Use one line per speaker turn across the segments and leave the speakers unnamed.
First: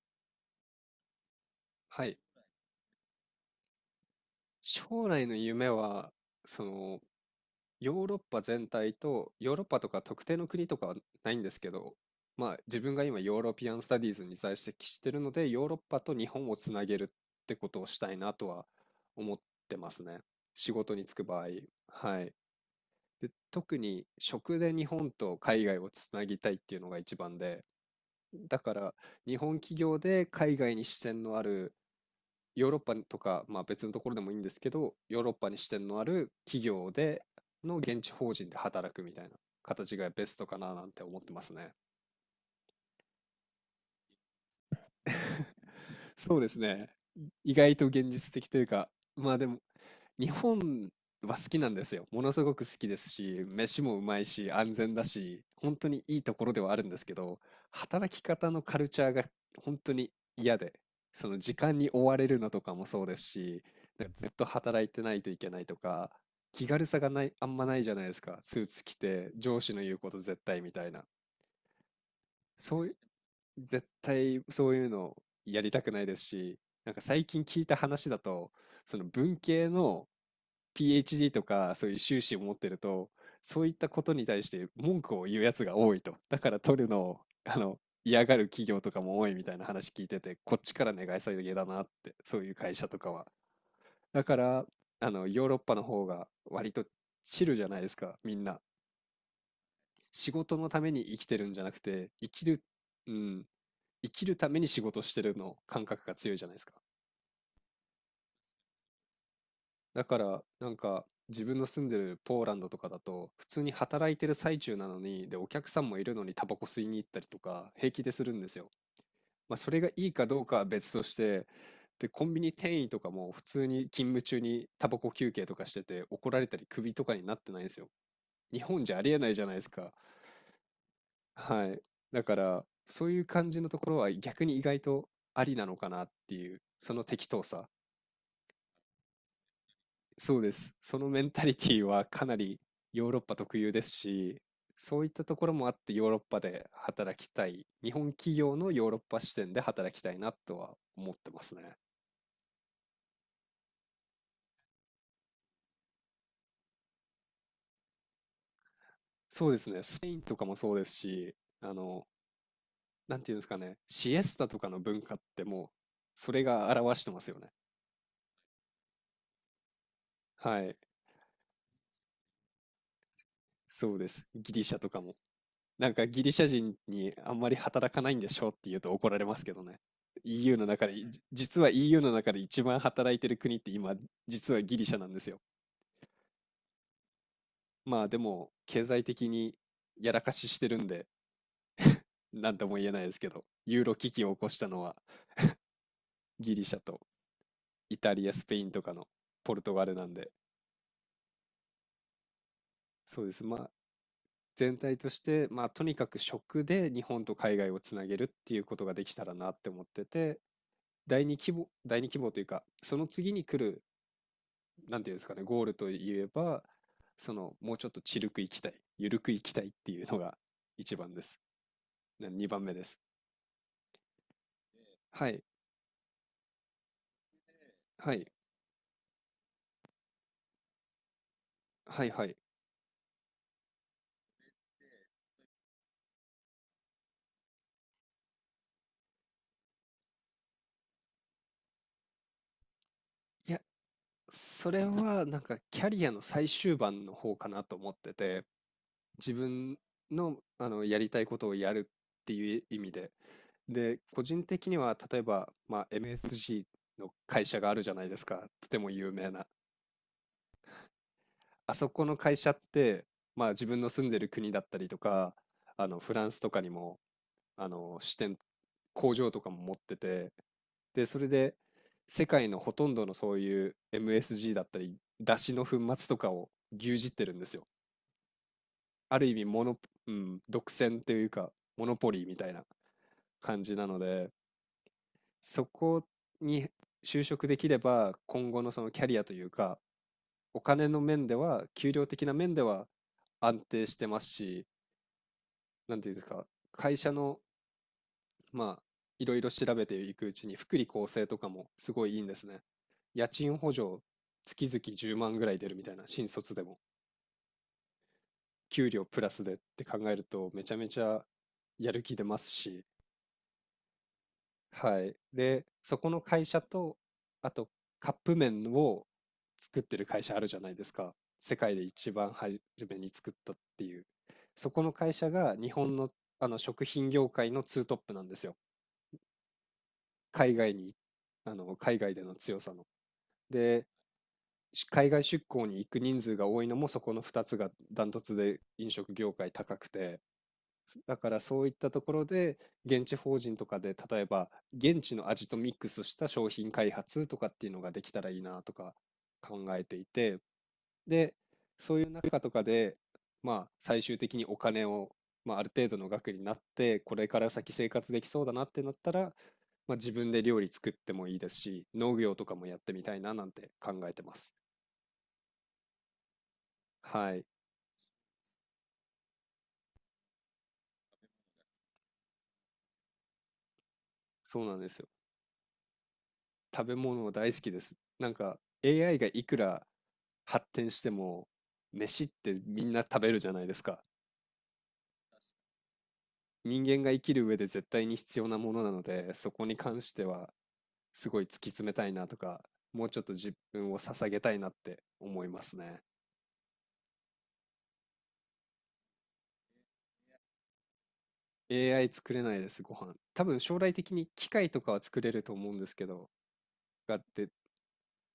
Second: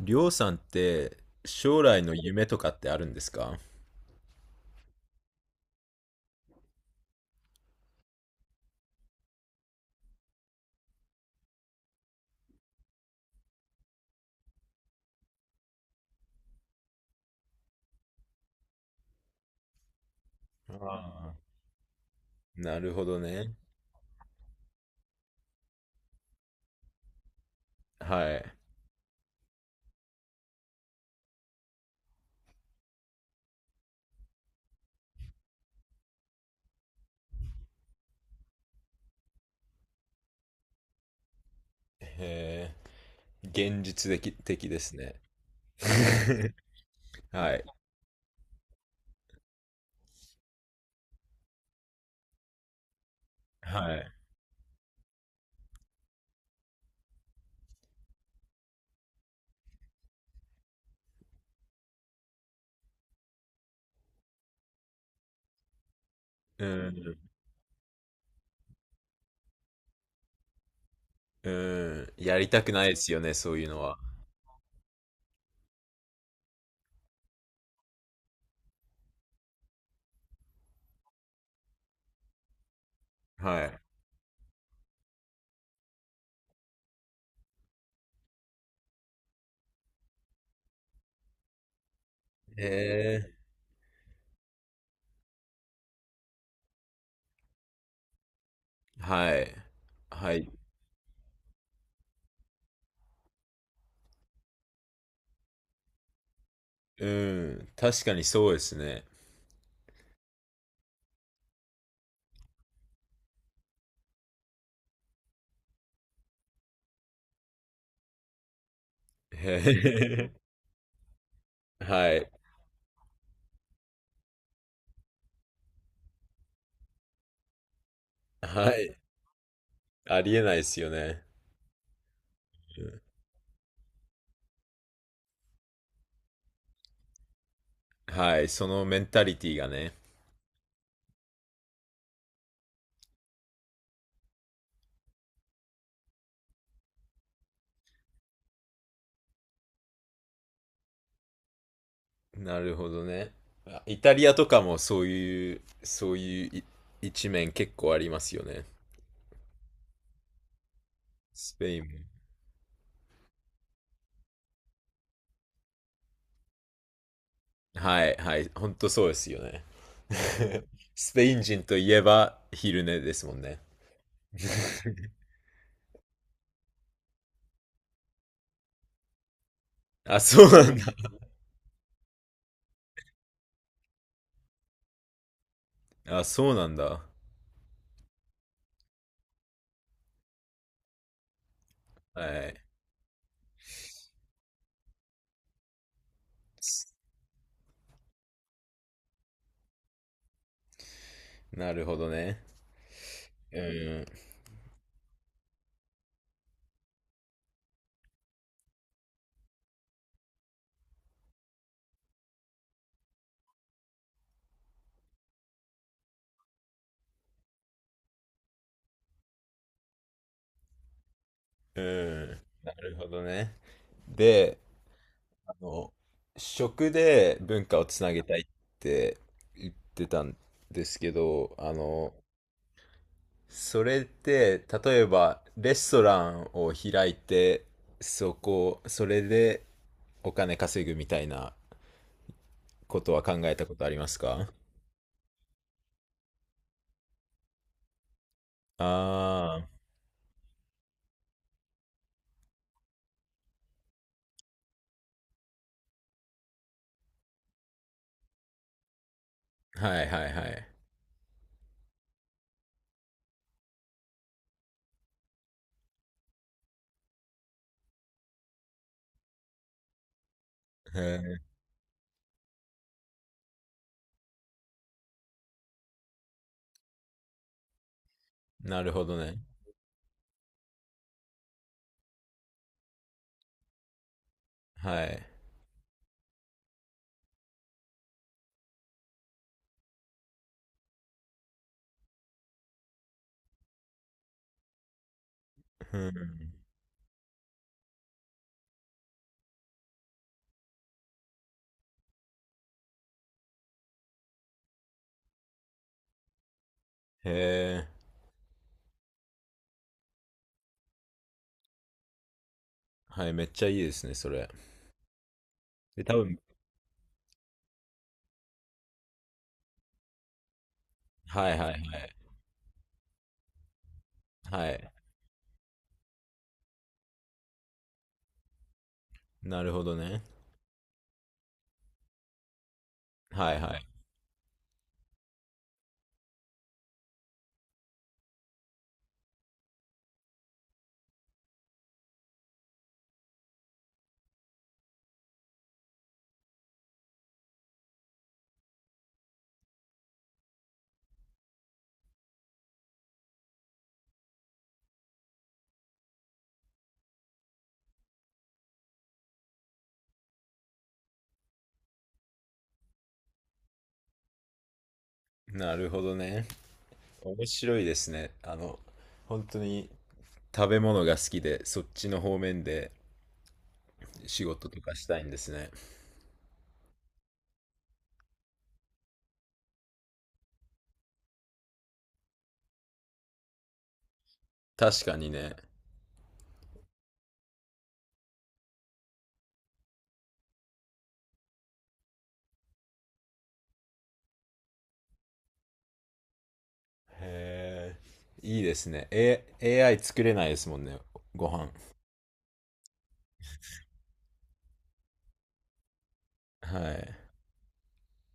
りょうさんって将来
は
の
い。
夢とかってあるんですか？
将来の夢は、その、ヨーロッパ全体と、ヨーロッパとか特定の国とかはないんですけど、まあ自分が今ヨーロピアンスタディーズに在籍してるので、ヨーロッパと日本をつなげるってことをしたいなとは思ってますね。仕事に就く
あ
場
あ、
合。はい。
なるほど
で、
ね。
特に食で日本と海外をつなぎたいっていうのが一番で、
はい。
だから日本企業で海外に支店のあるヨーロッパとか、まあ、別のところでもいいんですけど、ヨーロッパに支店のある企業での現地法人で働くみたいな形がベストかななんて思ってますね。
へえ、現実的ですね。
そうで すね。意
はい。
外と現実的というか、まあでも、日本は好きなんですよ。ものすごく好きですし、飯
は
もう
い。
まいし、安全だし、本当にいいところではあるんですけど、働き方のカルチャーが本当に嫌で、その時間に追われるのとかもそうですし、なんかずっと働いてないといけないとか、
う
気軽さが
ん。
ない、あんまないじゃないですか。スーツ着て、上司の言うこと絶対みたいな。
うん。やりたく
そ
な
う
い
い
で
う、
すよね、そういうの
絶
は。
対そういうのやりたくないですし、なんか最近聞いた話だと、その文系の PhD とかそういう修士を持ってると、
は
そういっ
い。
たことに対して文句を言うやつが多いと。だから取るのを、あの、嫌がる企業とかも多いみたいな話聞いてて、こっちから願い下げだなって、そういう会社とか
へ
は。
え。
だから、ヨーロッパの方が割とチルじゃないですか、みんな。
はい。
仕
はい。
事のために生きてるんじゃなくて、生きる、うん、生きるために仕事してるの感覚が強いじゃないですか。
う確かにそうですね。
だから、なんか、自分の住んでるポーランドとかだと、普通に働いてる最中なのに、で、お客さんもいるのにタバコ吸いに行ったりとか、平気でするんですよ。まあ、それがいいか
へ
どうかは別として、
え。
で、
は
コ
い。
ンビニ店員とかも普通に勤務中にタバコ休憩とかしてて、怒られたり首とかになってないんですよ。日
は
本じゃ
い。
ありえないじゃないですか。
ありえないですよね。
はい。だから、
うん
そういう感じのところは逆に意外とありなのかなっていう、その適当さ。
はい。そのメンタリティがね。
そうです。そのメンタリティはかなりヨーロッパ特有ですし、そういったところもあってヨーロッパで働きたい。日本企業のヨーロッパ視点で働きたいなとは思ってますね。
なるほどね。あ、イタリアとかもそういう一面結構ありますよね。
そうですね。スペインとかもそうですし、
ス
あ
ペインも。
の、なんていうんですかね。シエスタとかの文化ってもう、それが表してますよね。
はい。はい。ほんとそうですよね。
は い。
スペイン人といえば昼寝ですもんね。
そうです。ギリシャとかも。なんかギリシャ人にあんまり働かないんでしょうって言うと怒られますけどね。
あ、そう
EU
な
の
ん
中
だ。
で、実は EU の中で一番働いてる国って今、実はギリシャなんですよ。
あ、そうなんだ。
まあでも、経済的にやらかししてるんで、
は
なん
い。
とも言えないですけど、ユーロ危機を起こしたのはギリシャとイタリア、スペインとかのポルトガルなんで、
なるほどね。
そうです。ま
う
あ
ん。
全体として、まあとにかく食で日本と海外をつなげるっていうことができたらなって思ってて、第二規模というか、その次に来るなんていうんですかね、ゴールといえば、その、もうちょっとちるく行きたい、ゆるく行きたいっていうのが一番です。
うん。
な二番
な
目で
る
す。
ほどね。で、
はい、
あの、食で文化をつな
は
げ
い、
たいって言ってたんですけど、
はい、はい。
それって、例えば、レストランを開いて、それでお金稼ぐみたいなことは考
い
え
や、
たことありますか？
それはなんかキャリアの最終盤の方かなと思ってて、自
あ
分の、やりたいことをやるっていう意味で。で、個人的には、例えば、まあ、MSG の会社があるじゃないですか。とても有名な。
あー、はいはいはい。
あそこの会社って、まあ、自分の住んでる国だったりとか、フランスとかにも支店、工場とかも持ってて、
へ
で、それ
ー、
で世界のほとんどのそういう MSG だったり、出汁の粉末とかを牛耳ってるんですよ。
なるほど
ある意
ね。
味モノ、うん、独占というか、モノポリーみたいな感じなので、
はい。
そこに就職できれば、今後のそのキャリアというか、お金の面では、給料的な面では安定してますし、な
う
んていうんですか、
ん。
会社の、まあ、いろいろ調べていくうちに、福利厚生とかもすごいいいんですね。家賃補助、月々10万ぐらい出るみたいな、新卒でも。
へ
給料プラスでって考えると、めちゃめちゃやる気出ますし、
はい、めっちゃいいですね、それ。
はい。で、そ
で、
こ
多
の
分、
会社と、あと、カップ麺を作ってる会社あるじゃないですか。
はいは
世
いは
界
い。
で一番初めに作ったっていう。
は
そこ
い。
の会社が日本の、あの食品業界のツートップなんですよ。
なるほどね。
海外に、あの、海外での強さの。
はいはい。
で、海外出向に行く人数が多いのもそこの2つがダントツで飲食業界高くて、だからそういったところで現地法人とかで例えば現地の味とミックスした商品開発とかっていうのができたらいいなとか考えていて、で、かとかで、まあ、最終的にお金を、まあ、ある程度の額になって、これから先生活できそうだなってなったら、まあ、自分で料理作ってもいいですし、農業とかもやってみたいななんて考えてます。
なるほどね。
はい、
面白いですね。あの、本当に食べ物が好きで、そっちの方面で仕
そう
事
な
と
んで
か
す
し
よ。
たいんですね。
食べ物大好きです。なんか AI がいくら発展しても、飯ってみんな食べるじゃないですか。
確かにね。
人間が生きる上で絶対に必要なものなので、そこに関してはすごい突き詰めたいなとか、もうちょっと自分を捧げたいなって思いますね。
へえ、いいですね。AI 作れないですもんね、ご飯。
AI 作れないです、ご飯。多分将来的に機械とかは作れると思うんですけど、
はい。
があって、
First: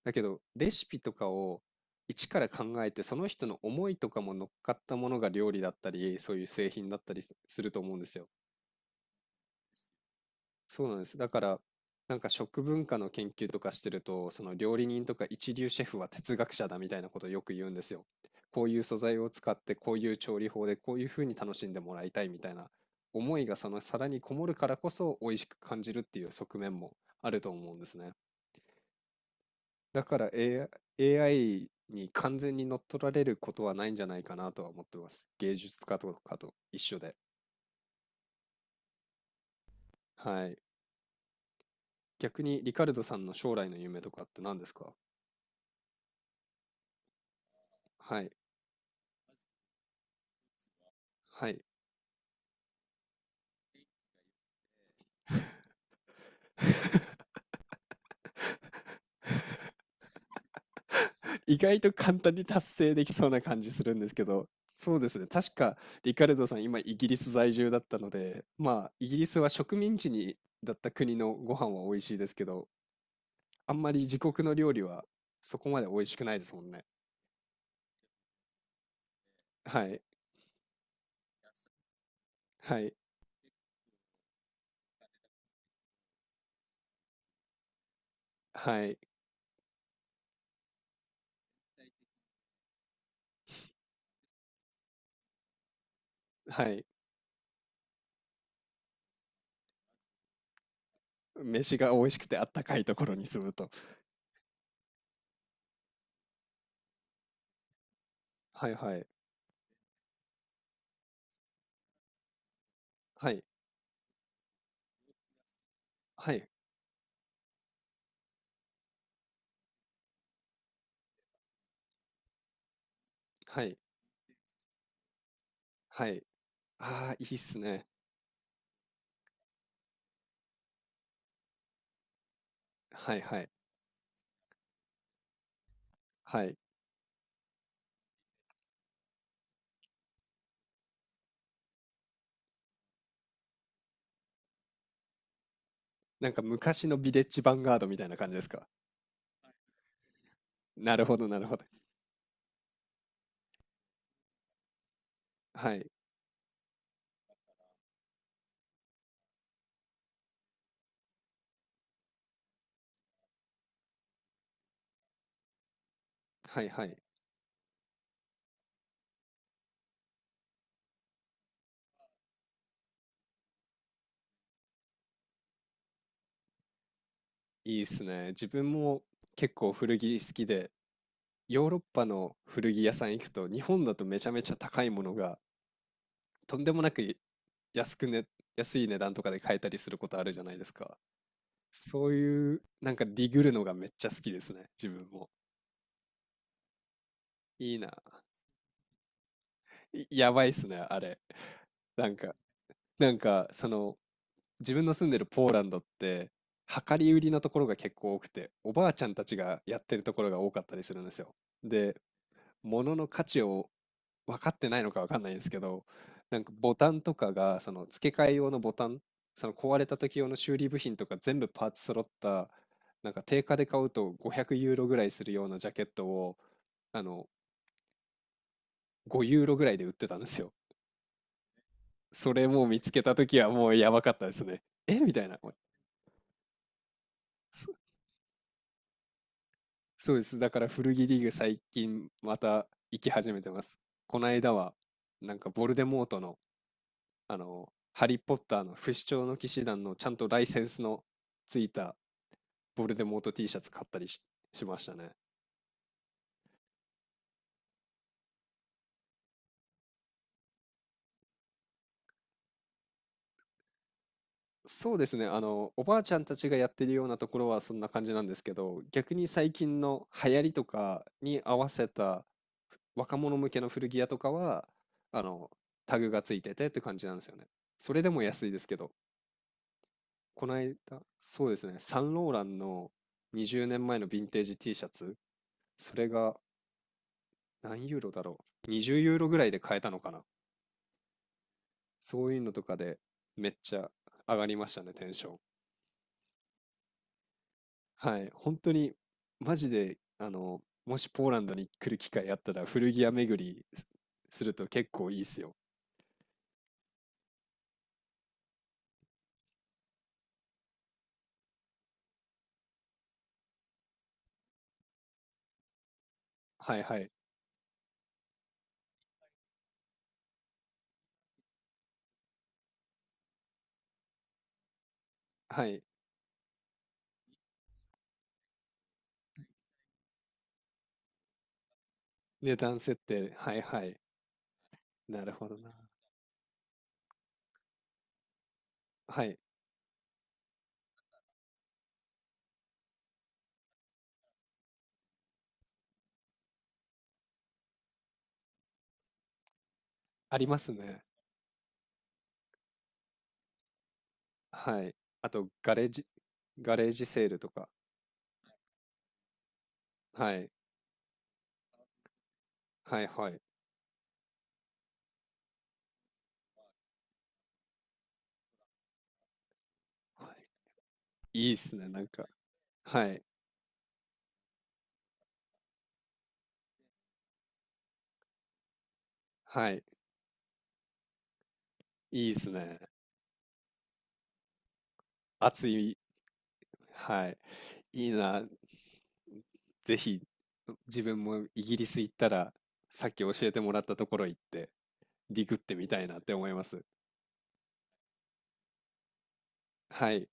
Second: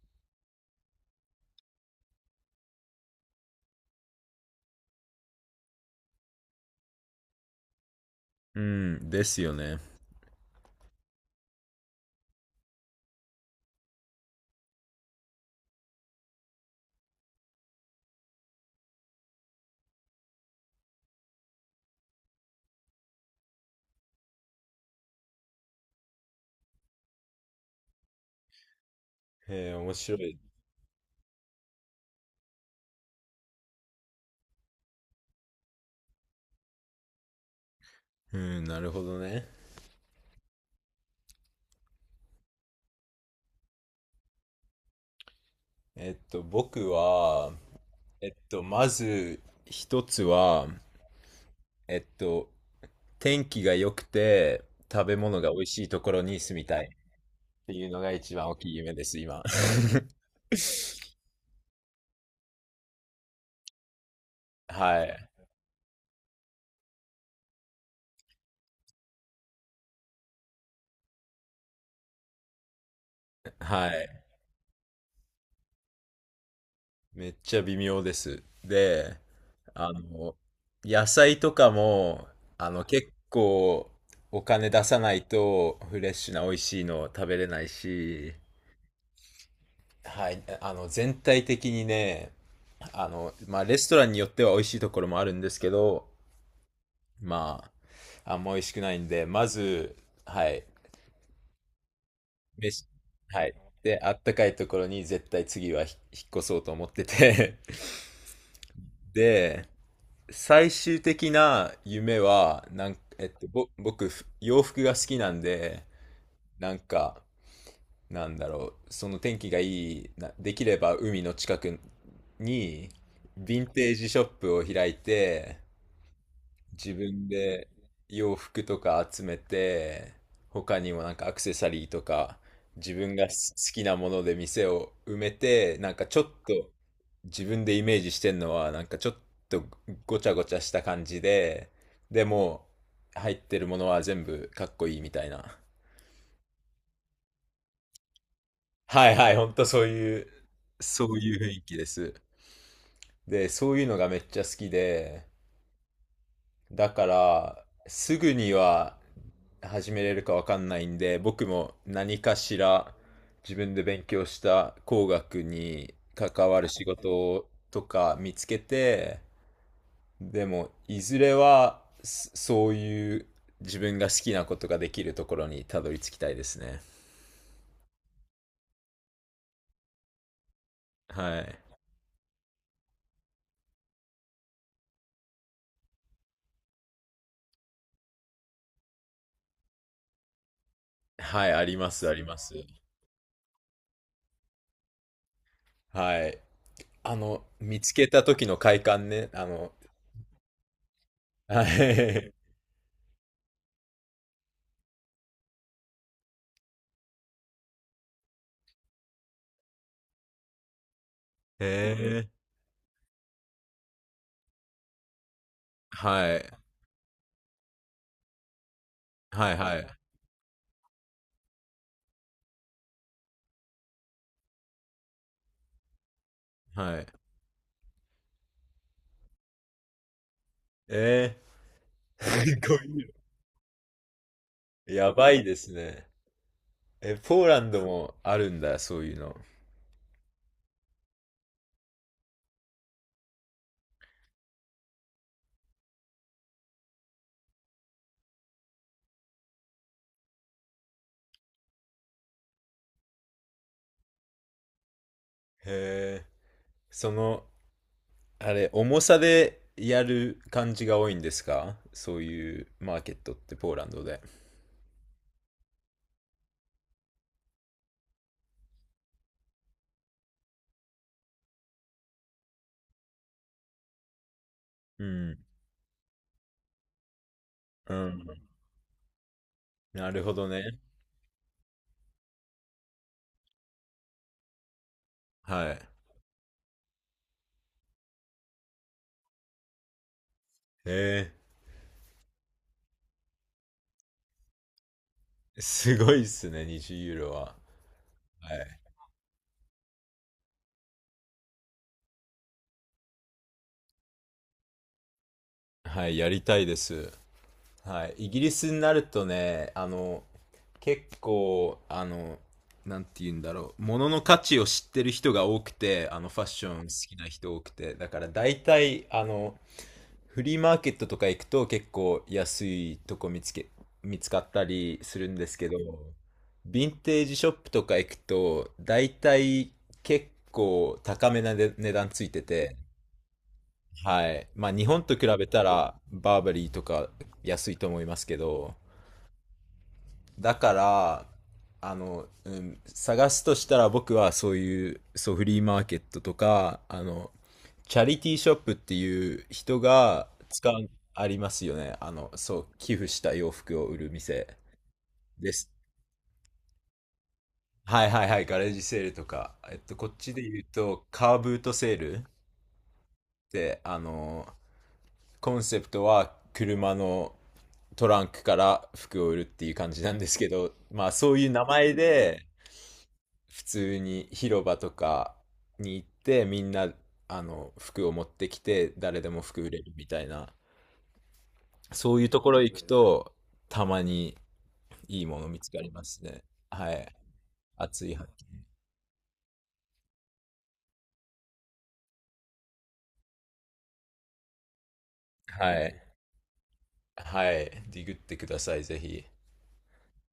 だけどレシピとかを一から考えて、その人の思いとかも乗っかったものが料理だったり、そういう製品だったりすると思うんですよ。
うん、ですよね。
そうなんです。だから、なんか食文化の研究とかしてると、その料理人とか一流シェフは哲学者だみたいなことをよく言うんですよ。こういう素材を使って、こういう調理法で、こういうふうに楽しんでもらいたいみたいな思いがその皿にこもるからこそ美味しく感じるっていう側面もあると思うんですね。
へえ、面
だ
白
から
い。
AI に完全に乗っ取られることはないんじゃないかなとは思ってます。芸術家とかと一緒で。
うん、なるほどね。
はい。逆にリカルドさんの将来の夢とかって何ですか？
えっと、僕は、
は
え
い。
っと、まず一つは、
はい。
えっと、天気が良くて食べ物が美味しいところに住みたいっていうのが一番大きい夢です、今。
意外と簡単に達成できそうな感じするんですけど、そう
は
ですね。
い。
確か、リカルドさん、今、イギリス在住だったので、まあ、イギリスは植民地にだった国のご飯は美味しいですけど、あん
は
まり自
い。
国の料理はそこまで美味しくないですもんね。
めっちゃ微妙です。で、
は
あ
い、
の、野菜とかも、あ
は
の、
い、
結構お金出さないとフレッシュな美味しいのを食べれないし、
はい、
はい、あの、全体的にね、あの、まあ、レストランによっては美味しいところもあるんですけど、
はい。
まあ、あんま美味しくないんで、まず、はい、
飯が美味しくてあったかい
飯、
ところに住
はい。
むと。
で、あったかいところに絶対次は引っ越そうと思ってて、
はいはい、
で、最終的な夢は、えっ
はい、
と、僕、洋服が好きなんで、
はい、
なんか、なんだろう、その天気がいいな、できれば海の近くに、ヴィ
は
ン
い、
テージショップを開いて、
はい。
自
ああ、い
分
いっす
で
ね。
洋服とか集めて、他にもなんかアクセサリーとか、自分
はい
が好
はい、
きなもので店を埋めて、なんかちょっ
はい。
と自分でイメージしてんのは、なんかちょっとごちゃごちゃした感じで、でも入ってるものは全部かっこいいみたいな。
なんか昔のビレッジヴァンガードみたいな感じですか？
はいはい、ほんとそういう、
な
そ
るほ
う
ど、
いう
なる
雰
ほ
囲
ど。
気です。で、そういうのがめっちゃ好きで、
はい、
だから、すぐには始めれるかわかんないんで、僕も何かしら自分で勉強した工学に関わ
は
る
い
仕
はい。
事とか見つけて、でも、いずれはそういう自分が好きなことができるところにたどり着きたいですね。
いいっすね。自分も結構古着好きで、
はい。
ヨーロッパの古着屋さん行くと、日本だとめちゃめちゃ高いものが、とんでもなく安くね、安い値段とかで買えたりすることあるじゃないですか。
はい、あります、
そ
あ
う
ります。
いう、なんかディグるのがめっちゃ好きですね、自分も。
はい。あの、
いい
見
な。
つけた時の快感ね。あの、
いやばいっすね、あれ。
はい。
なん
へ
か、なんか、自分の住んでるポーランドって、量り売りのところが結構多くて、おばあちゃんたちがやってるところが多かったりするんですよ。で、
え。
物の価値を分かってないのか分かんないですけど、
は
なん
い。
かボタンとかが、その付け替え用のボタン、そ
は
の
いは
壊れ
い。
た時用の修理部品とか全部パーツ揃った、なんか定価で買うと500ユーロぐらいするようなジャケットを、
は
あ
い。
の、5ユーロぐらいで売ってたんですよ。
ええ。
それ
す
もう
ご
見つけ
い
た時はもうやばかったですね。え
や
みたい
ば
な。
いですね。え、ポーラン
そ
ドもあるんだ、そういうの。
そうです。だから古着リーグ最近また行き始めてます。この間は、なんかボルデモートのハリー・ポッターの不死鳥の騎士団のちゃんとライセンスのついたボルデモート T シャツ買ったりしましたね。
へえ。その、あれ、重さでやる感じが多いんですか、そういうマーケットってポーランドで。
そうですね。おばあちゃんたちがやってるようなところはそんな感じなんですけど、逆に最近の流行りとかに合わせた若者向けの古着屋とかは、
う
あ
ん。
の、タグがついててって感じなんですよね。そ
う
れでも
ん。
安いですけど、
なるほど
この
ね。
間、そうですね、サンローランの20年前のヴィンテージ T シャツ、
はい。
それが何ユーロだろう。20ユーロぐらいで買えたのかな。
へ
そういうのとかでめっちゃ上がりましたね、テンション。
え。すごいっすね、20ユーロは。
はい。
は
本当
い。
に、マジで、もしポーランドに来る機会あったら古着屋巡りすると結構いいっすよ。
はい、やりたいです。はい、イギリスになるとね、あの、結構、あの、なんて言うんだろう、物の価値を知ってる人が多くて、あの、ファッショ
は
ン
いはい。
好きな人多くて、だから大体、あの、フリーマーケットとか行くと結構安いとこ見つかったりするんです
は
けど、
い。
ヴィンテージショップとか行くと、大体結構高めな値段ついて
値
て、
段設定。はいはい。
はい。まあ日本と
な
比
る
べ
ほど
た
な。
らバーバリーとか安いと思いますけど、
はい。
だから、あの、うん、探すとしたら僕はそういう、そう、フリーマーケットとか、あの、チャリティーショップっていう人が
ありま
使
す
う、
ね。
ありますよね。あの、そう、寄付した洋服を売る店
はい。あと、
です。
ガレージセールとか。
はいはいはい、ガレージセールとか、えっと、こっち
は
で
い。
言うと、カーブートセールっ
はいはい。
て、あの、コンセプトは車のトランクから服を売るっていう感じなんですけ
は
ど、まあそう
い。
いう
いいっ
名
すね、
前
なんか。
で、
はい。
普通に広場とかに行ってみんなあの服を持ってきて誰でも服売
は
れ
い。
るみたいな、そういう
いいっ
と
す
ころ行
ね。
くとたまにいいもの見
熱
つかり
い。
ますね。はい、
はい。
熱
いい
い発
な。
見。
ぜひ、自分もイギリス行ったら、さっき教えてもらったところ行って、ディグっ
は
てみ
い、
たいなって思います。
はい、ディグってくださいぜひ。
はい。